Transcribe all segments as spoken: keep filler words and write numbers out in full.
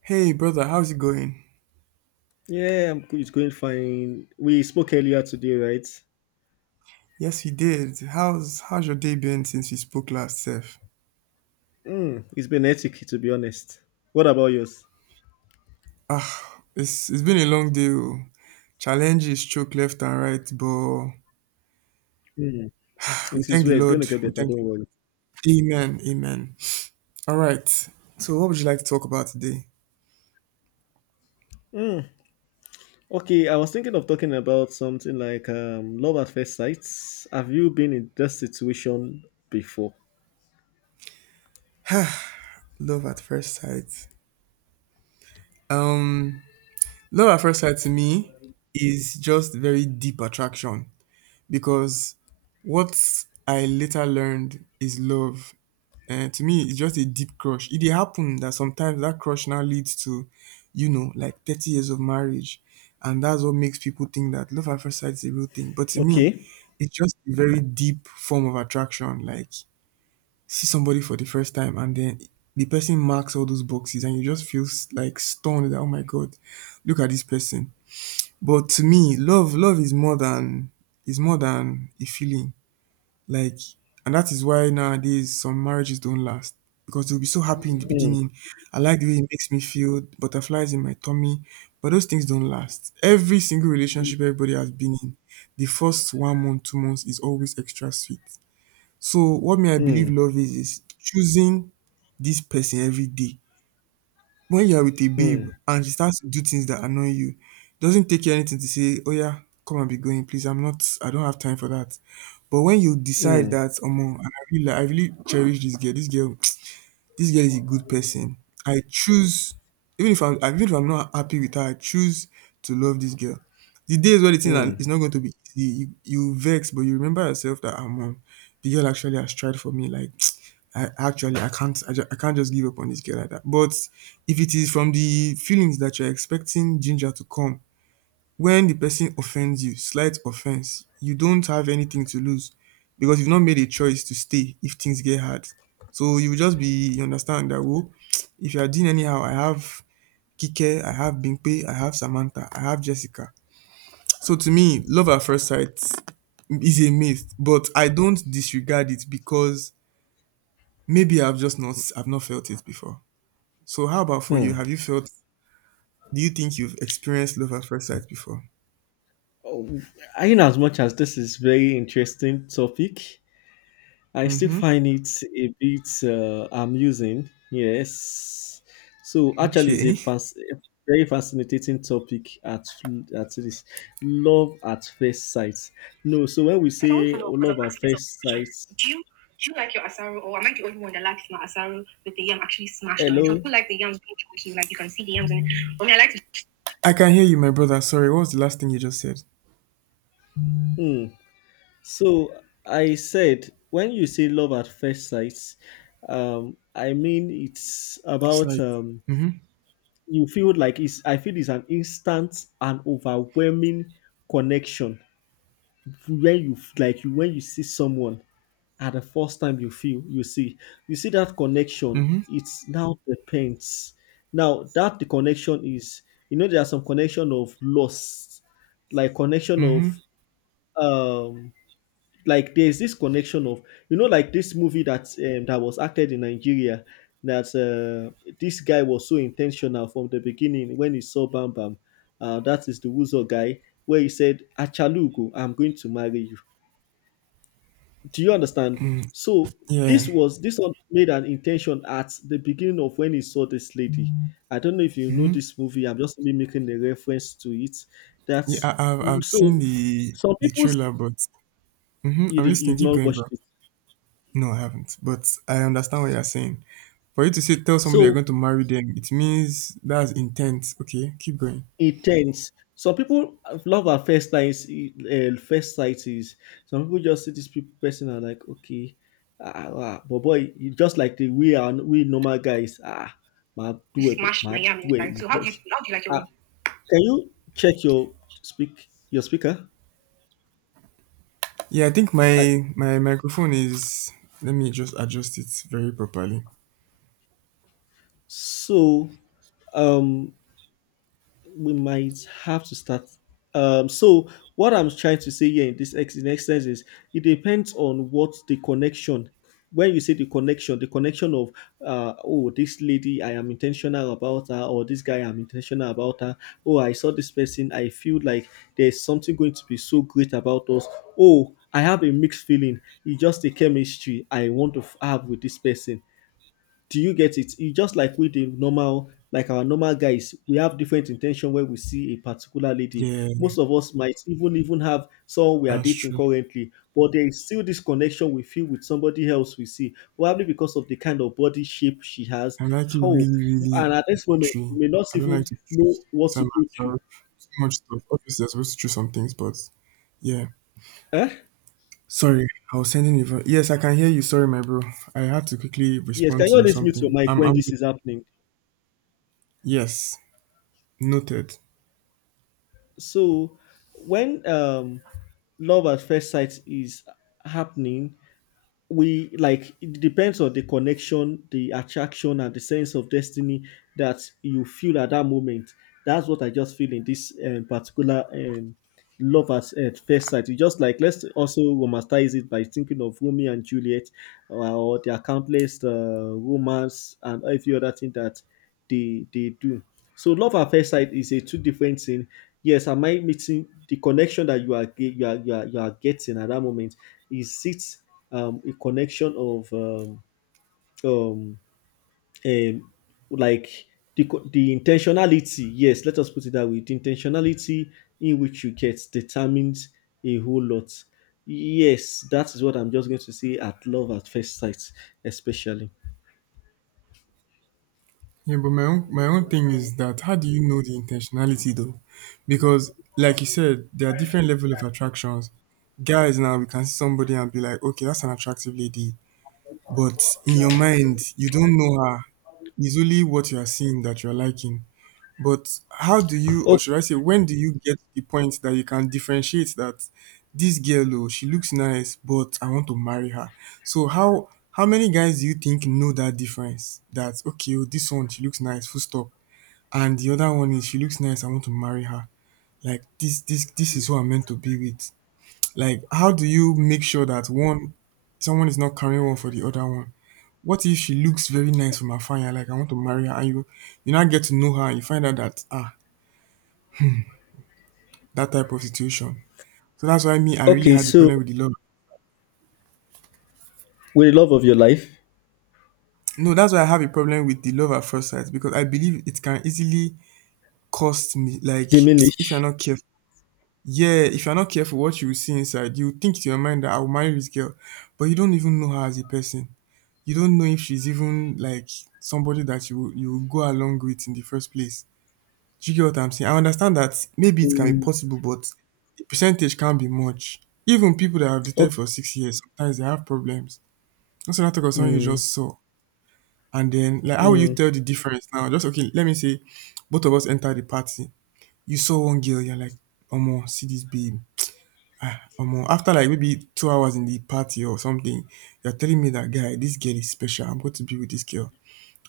Hey brother, how's it going? Yeah, I'm go- it's going fine. We spoke earlier today, right? Yes, we did. How's how's your day been since we spoke last, Seth? Mm, it's been hectic, to be honest. What about yours? It's it's been a long day. Oh. Challenges choke left and right, but Mm, we it is thank the where it's going to Lord. get We better. thank Don't you. worry. Amen. Amen. All right. So, what would you like to talk about today? Mm, okay, I was thinking of talking about something like um, love at first sight. Have you been in that situation before? Love at first sight. Um, Love at first sight to me is just very deep attraction, because what I later learned is love. Um to me, it's just a deep crush. It dey happen that sometimes that crush now leads to, you know like, thirty years of marriage, and that's what makes people think that love at first sight is a real thing. But to me, Okay. it's just a very deep form of attraction. Like, see somebody for the first time, and then the person marks all those boxes and you just feel s- like stunned, that oh my god, look at this person. But to me, love love is more than is more than a feeling, like, and that is why nowadays some marriages don't last, because they'll be so happy in the Mm, beginning. I like the way it makes me feel, butterflies in my tummy, but those things don't last. Every single relationship everybody has been in, the first one month, two months is always extra sweet. So, what may I believe mm, love is is choosing this person every day. When you are with a babe mm, and she starts to do things that annoy you, it doesn't take you anything to say, "Oya, come and be going, please. I'm not. I don't have time for that." But when you decide mm, that, "Omo, I really, like- I really cherish this girl. This girl This girl is a good person. I choose, even if I'm even if I'm not happy with her, I choose to love this girl. The days where the thing are- is mm, not going to be easy, you, you vex, but you remember yourself that I'm um, the girl actually has tried for me. Like I actually I can't I, ju- I can't just give up on this girl like that. But if it is from the feelings that you're expecting Ginger to come, when the person offends you slight offense, you don't have anything to lose, because you've not made a choice to stay if things get hard. So you will just be, you understand that, oh if you are doing anyhow, I have Kike, I have Bimpe, I have Samantha, I have Jessica. So to me, love at first sight is a myth, but I don't disregard it, because maybe I've just not I've not felt it before. So how about for you? mm. Have you felt do you think you've experienced love at first sight before? Oh, I know as much as this is very interesting topic. I still Mm-hmm. find it a bit uh, amusing. Yes. So actually, it's a, Okay. fas- a very fascinating topic at at this love at first sight. No, so when we I don't want to say know, because I love am at asking myself this first question. sight, Do you do you like your asaro, or am I the only one that likes my asaro with the yam actually smashed on it? Some people hello. like the yams being chunky, like you can see the yams in it. For me, I like to I can hear you, my brother. Sorry, what was the last thing you just said? Hmm. So I said when you say love at first sight, um, I mean it's It's about like, um, mm-hmm, you feel like it's. I feel it's an instant and overwhelming connection. When you, like you, when you see someone at the first time, you feel you see you see that connection. mm-hmm, It's now depends now that the connection is, you know there are some connection of loss, like connection mm-hmm. of um like there's this connection of you know like this movie that um, that was acted in Nigeria, that uh, this guy was so intentional from the beginning when he saw Bam Bam, uh, that is the Wuzo guy, where he said, Achalugo, I'm going to marry you. Do you understand? So Yeah, this was this one made an intention at the beginning of when he saw this lady. I don't know if you know mm-hmm. this movie. I'm just only making a reference to it. Yeah, That's I, I've mm, I've so seen the some the people, trailer, but mm-hmm, you I'm did, listening. you've Keep not going, bro. watched it. No, I haven't, but I understand what you're saying. For you to say, tell somebody you're So going to marry them, it means that's intent. Okay, keep going. intense. Some people love at first sight. Uh, first sight is some people just see this pe- person and, like, okay, ah, ah, but boy, you just like the we are we normal guys. Ah, my You doable, smashed my my yam inside. doable. So how do you how do you like your own? Can you check your speak your speaker? Yeah, I think I, my my microphone is. Let me just adjust it very properly. so, um, we might have to start. Um, so what I'm trying to say here in this ex- in exercise is it depends on what the connection. When you say the connection, the connection of uh, oh, this lady I am intentional about her, or this guy I'm intentional about her. Oh, I saw this person, I feel like there's something going to be so great about us. Oh, I have a mixed feeling. It's just the chemistry I want to f- have with this person. Do you get it? It's just like with the normal, like our normal guys, we have different intention when we see a particular lady. Yeah, Most of us might even even have someone we are that's dating true. currently, but there is still this connection we feel with somebody else we see, probably because of the kind of body shape she has. I like it How really, really and at this moment watery. we may not I don't like even to know choose what to some, go to. sorry, too much stuff. Obviously, I'm supposed to choose some things, but yeah. Eh? Sorry, I was sending you. for- Yes, I can hear you. Sorry, my bro. I had to quickly Yes, respond can you to always mute your something. mic Um, when I'm. this is happening? Yes, noted. So when um love at first sight is happening, we like it depends on the connection, the attraction, and the sense of destiny that you feel at that moment. That's what I just feel in this um, particular um, love at, at first sight. You just like, let's also romanticize it by thinking of Romeo and Juliet, uh, or their countless uh, romance and every other thing that they they do. So love at first sight is a two different thing. Yes, am I meeting the connection that you are ge- you are you are, you are getting at that moment? Is it um, a connection of um, um, um, like the, co- the intentionality? Yes, let us put it that way. The intentionality in which you get determines a whole lot. Yes, that is what I'm just going to say at love at first sight, especially. Yeah, but my own my own thing is that, how do you know the intentionality though? Because like you said, there are different level of attractions. Guys now, we can see somebody and be like, okay, that's an attractive lady. But in your mind, you don't know her. It's only what you are seeing that you're liking. But how do you, or O- should I say, when do you get to the point that you can differentiate that, this girl, oh, she looks nice, but I want to marry her? So how how many guys do you think know that difference? That okay, oh, this one she looks nice, full stop, and the other one is, she looks nice, I want to marry her. Like this, this, this is who I'm meant to be with. Like, how do you make sure that one someone is not carrying one for the other one? What if she looks very nice from afar and you're like, I want to marry her, and you you now get to know her and you find out that, ah, that type of situation. So that's why me, I really okay, had the so problem with the love. will the love of your life No, that's why I have a problem with the love at first sight, because I believe it can easily cost me. Like if you're diminish? not careful, yeah, if you're not careful, what you will see inside, you will think to your mind that I will marry this girl, but you don't even know her as a person. You don't know if she's even like somebody that you you will go along with in the first place. Do you get what I'm saying? I understand that maybe it can be Mm. possible, but the percentage can't be much. Even people that have dated o- for six years, sometimes they have problems. That's another topic of someone you mm. just saw. And then, like, how will you Mm. tell the difference now? Just okay, let me say, both of us enter the party. You saw one girl, you're like, Omo, see this babe. Ah, Omo. After like maybe two hours in the party or something, you're telling me that, guy, this girl is special. I'm going to be with this girl.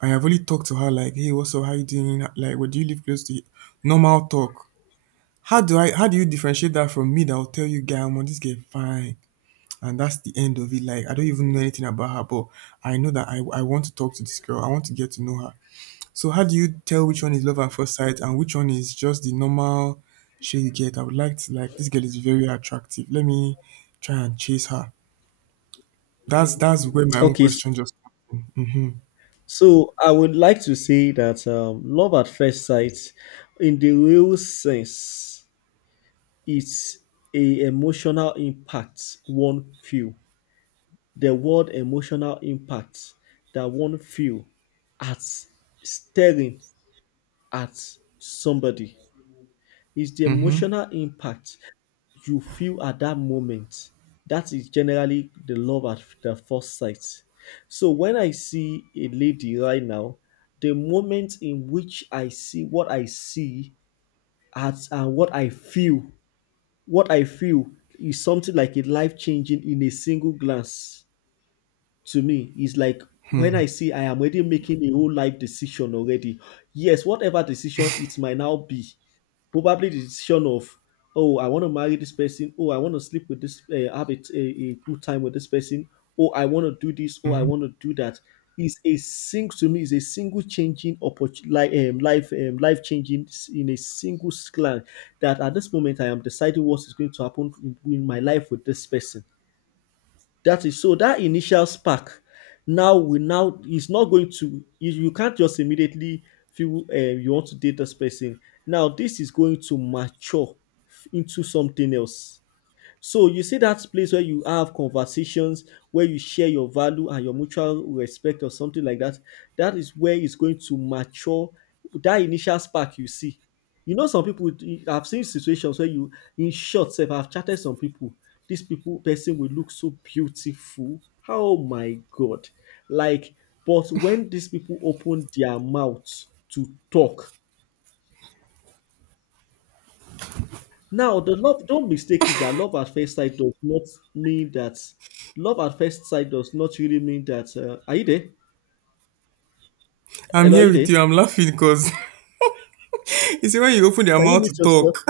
I've only talked to her like, hey, what's up? How you doing? Like, what do you live close to? Normal talk. How do I? How do you differentiate that from me that will tell you, guy, Omo, this girl fine, and that's the end of it. Like, I don't even know anything about her, but I know that i, I want to talk to this girl, I want to get to know her. So how do you tell which one is love at first sight and which one is just the normal shit you get, I would like to, like, this girl is very attractive, let me try and chase her. That's that's where my own Okay, s- question just comes in. Mm-hmm, so I would like to say that um, love at first sight, in the real sense, it's a emotional impact one feel. The word emotional impact that one feel at staring at somebody is the mm-hmm, emotional impact you feel at that moment. That is generally the love at the first sight. So when I see a lady right now, the moment in which I see what I see at and what I feel. What I feel is something like a life changing in a single glance. To me is like when I see, I am already making a whole life decision already. Yes, whatever decision it might now be, probably the decision of, oh, I want to marry this person, oh, I want to sleep with this, uh, have a, a, a good time with this person, oh, I want to do this, oh, I want mm-hmm. to do that. Is a sing to me is a single changing opportunity, like um, life um, life changing s- in a single slant, that at this moment I am deciding what is going to happen in my life with this person. That is so that initial spark now will now is not going to, you, you can't just immediately feel uh, you want to date this person. Now this is going to mature into something else. So you see that place where you have conversations, where you share your value and your mutual respect or something like that. That is where it's going to mature that initial spark you see. You know, some people, I've seen situations where you, in short, self, I've chatted some people. This people person will look so beautiful. Oh my god! Like, but when these people open their mouths to talk. Now, the love, don't mistake it that love at first sight does not mean that love at first sight does not really mean that. Uh, are you there? I'm Hello, are here you there? with you, Can I'm laughing because you see when you open your you mouth to meet yourself? talk.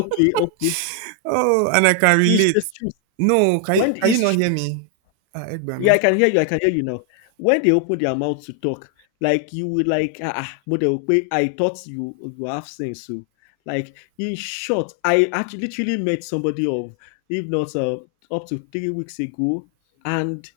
Okay, okay. Oh, and I can It's the relate. truth. No, can you, When can you it's not hear true, me? Ah, yeah, Egbami. I can hear you. I can hear you now. When they open their mouth to talk, like you would like, ah, ah, but they will pay. I thought you you have sense. So, like in short, I actually literally met somebody of, if not uh, up to three weeks ago, and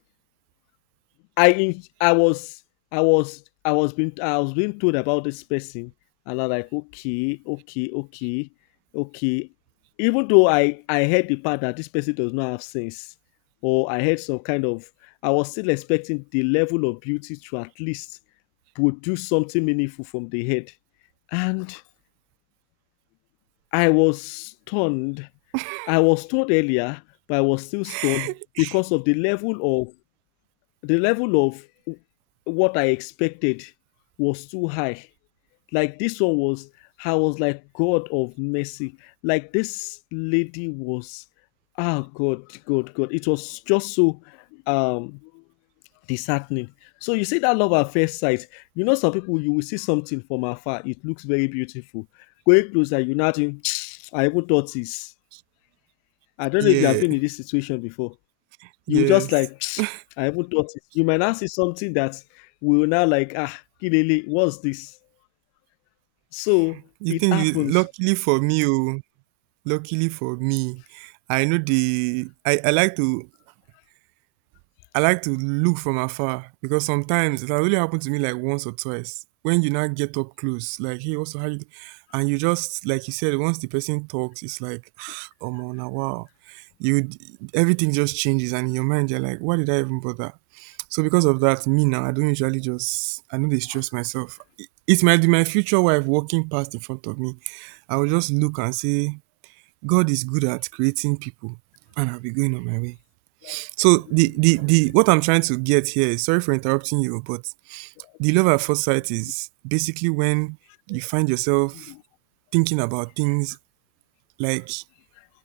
I in, I was I was I was being I was being told about this person, and I'm like okay okay okay okay even though I I heard the part that this person does not have sense, or I heard some kind of, I was still expecting the level of beauty to at least produce something meaningful from the head, and I was stunned. I was told earlier, but I was still stunned because of the level of the level of what I expected was too high. Like this one was, I was like, God of mercy. Like this lady was, ah, God, God, God. It was just so um disheartening. So you see that love at first sight. You know, some people, you will see something from afar. It looks very beautiful. Going closer, you now think, I even thought this. I don't know if you have Yeah. been in this situation before. You will just Yes. like, I haven't thought it. You might now see something that will now like, ah, kilele, what's this? So You it think? Is, happens. luckily for me, oh, luckily for me, I know the. I I like to I like to look from afar, because sometimes it has only happened to me like once or twice. When you now get up close, like, hey, also how you do? And you just, like you said, once the person talks, it's like, oh man, now wow. You Everything just changes, and in your mind you're like, why did I even bother? So because of that, me now, I don't usually just, I know they stress myself. It, it might be my future wife walking past in front of me. I will just look and say, God is good at creating people, and I'll be going on my way. So the the the what I'm trying to get here is, sorry for interrupting you, but the love at first sight is basically when you find yourself thinking about things, like,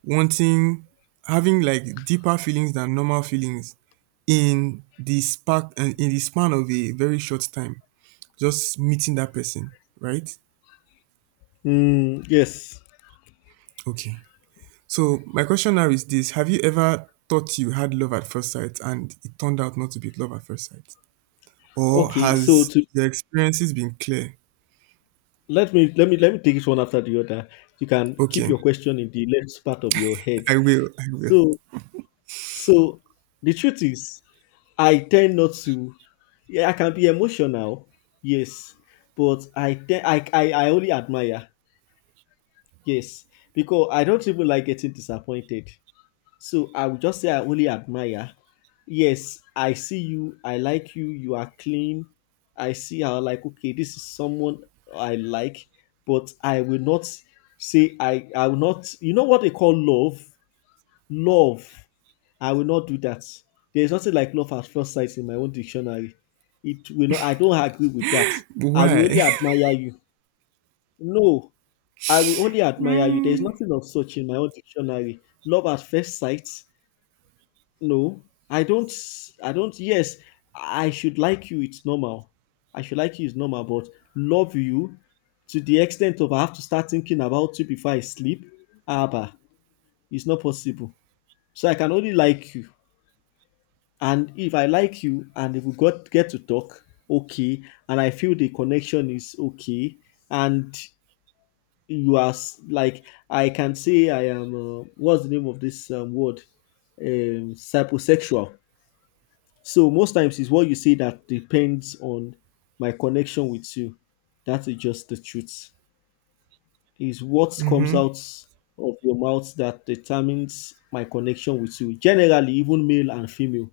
wanting, having like deeper feelings than normal feelings in the spark and in the span of a very short time just meeting that person, right? Mm, yes. Okay, so my question now is this: have you ever thought you had love at first sight and it turned out not to be love at first sight? Or Okay. So has to your experiences been clear? let me let me let me take it one after the other. You can keep Okay, your question in the left part of your head. I will, I will. So so the truth is, I tend not to. Yeah, I can be emotional. Yes, but I te- I, I I only admire. Yes, because I don't even like getting disappointed. So I would just say I only admire. Yes, I see you, I like you, you are clean. I see how, like, okay, this is someone I like, but I will not say I I will not, you know what they call love? Love. I will not do that. There is nothing like love at first sight in my own dictionary. It will not, I don't agree with that. I will Why? only admire you. No, I will only admire you. There is nothing of such in my own dictionary. Love at first sight, no, I don't. I don't. Yes, I should like you. It's normal. I should like you. It's normal. But love you to the extent of I have to start thinking about you before I sleep. Abba, it's not possible. So I can only like you. And if I like you, and if we got get to talk, okay. And I feel the connection is okay. And you are s- like I can say I am. Uh, what's the name of this um, word? Um, psychosexual. So most times it's what you say that depends on my connection with you. That is just the truth. Is what comes Mm-hmm, out of your mouth that determines my connection with you. Generally, even male and female.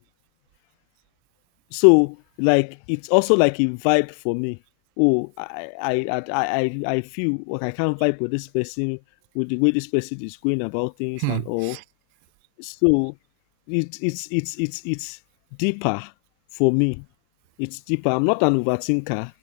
So like it's also like a vibe for me. Oh, I I I I, I feel like I can't vibe with this person with the way this person is going about things and all. So it, it's it's it's it's deeper for me. It's deeper. I'm not an overthinker.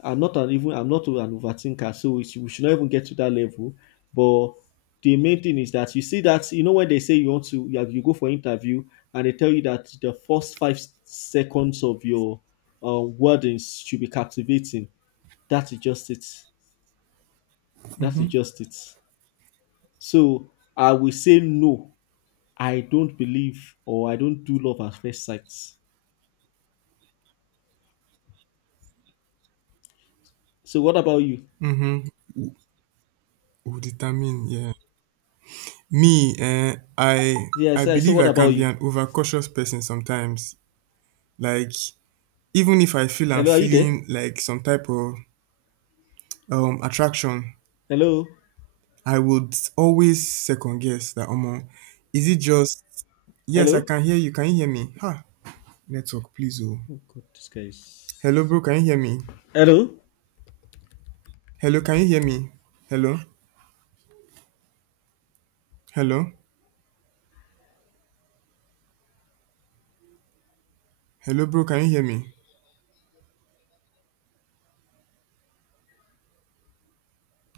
I'm not an even I'm not an overthinker. So we should, we should not even get to that level. But the main thing is that you see that, you know, when they say you want to you, you go for interview and they tell you that the first five s- seconds of your uh, wordings should be captivating. That is just it. That mm-hmm, is just it. So I will say no, I don't believe or I don't do love at first sight. So what about you? mm-hmm. Will determine, yeah. Me, eh, I, Yeah, I I said, I said, believe what I about can be you? an overcautious person sometimes. Like, even if I feel I'm Hello, are you there? feeling like some type of um attraction, Hello? I would always second guess that, um, is it just? Yes, I Hello? can hear you. Can you hear me? Ha, network, please. Oh, Oh God, this guy hello, is... bro. Can you hear me? Hello? Hello, can you hear me? Hello? Hello? Hello, bro, can you hear me?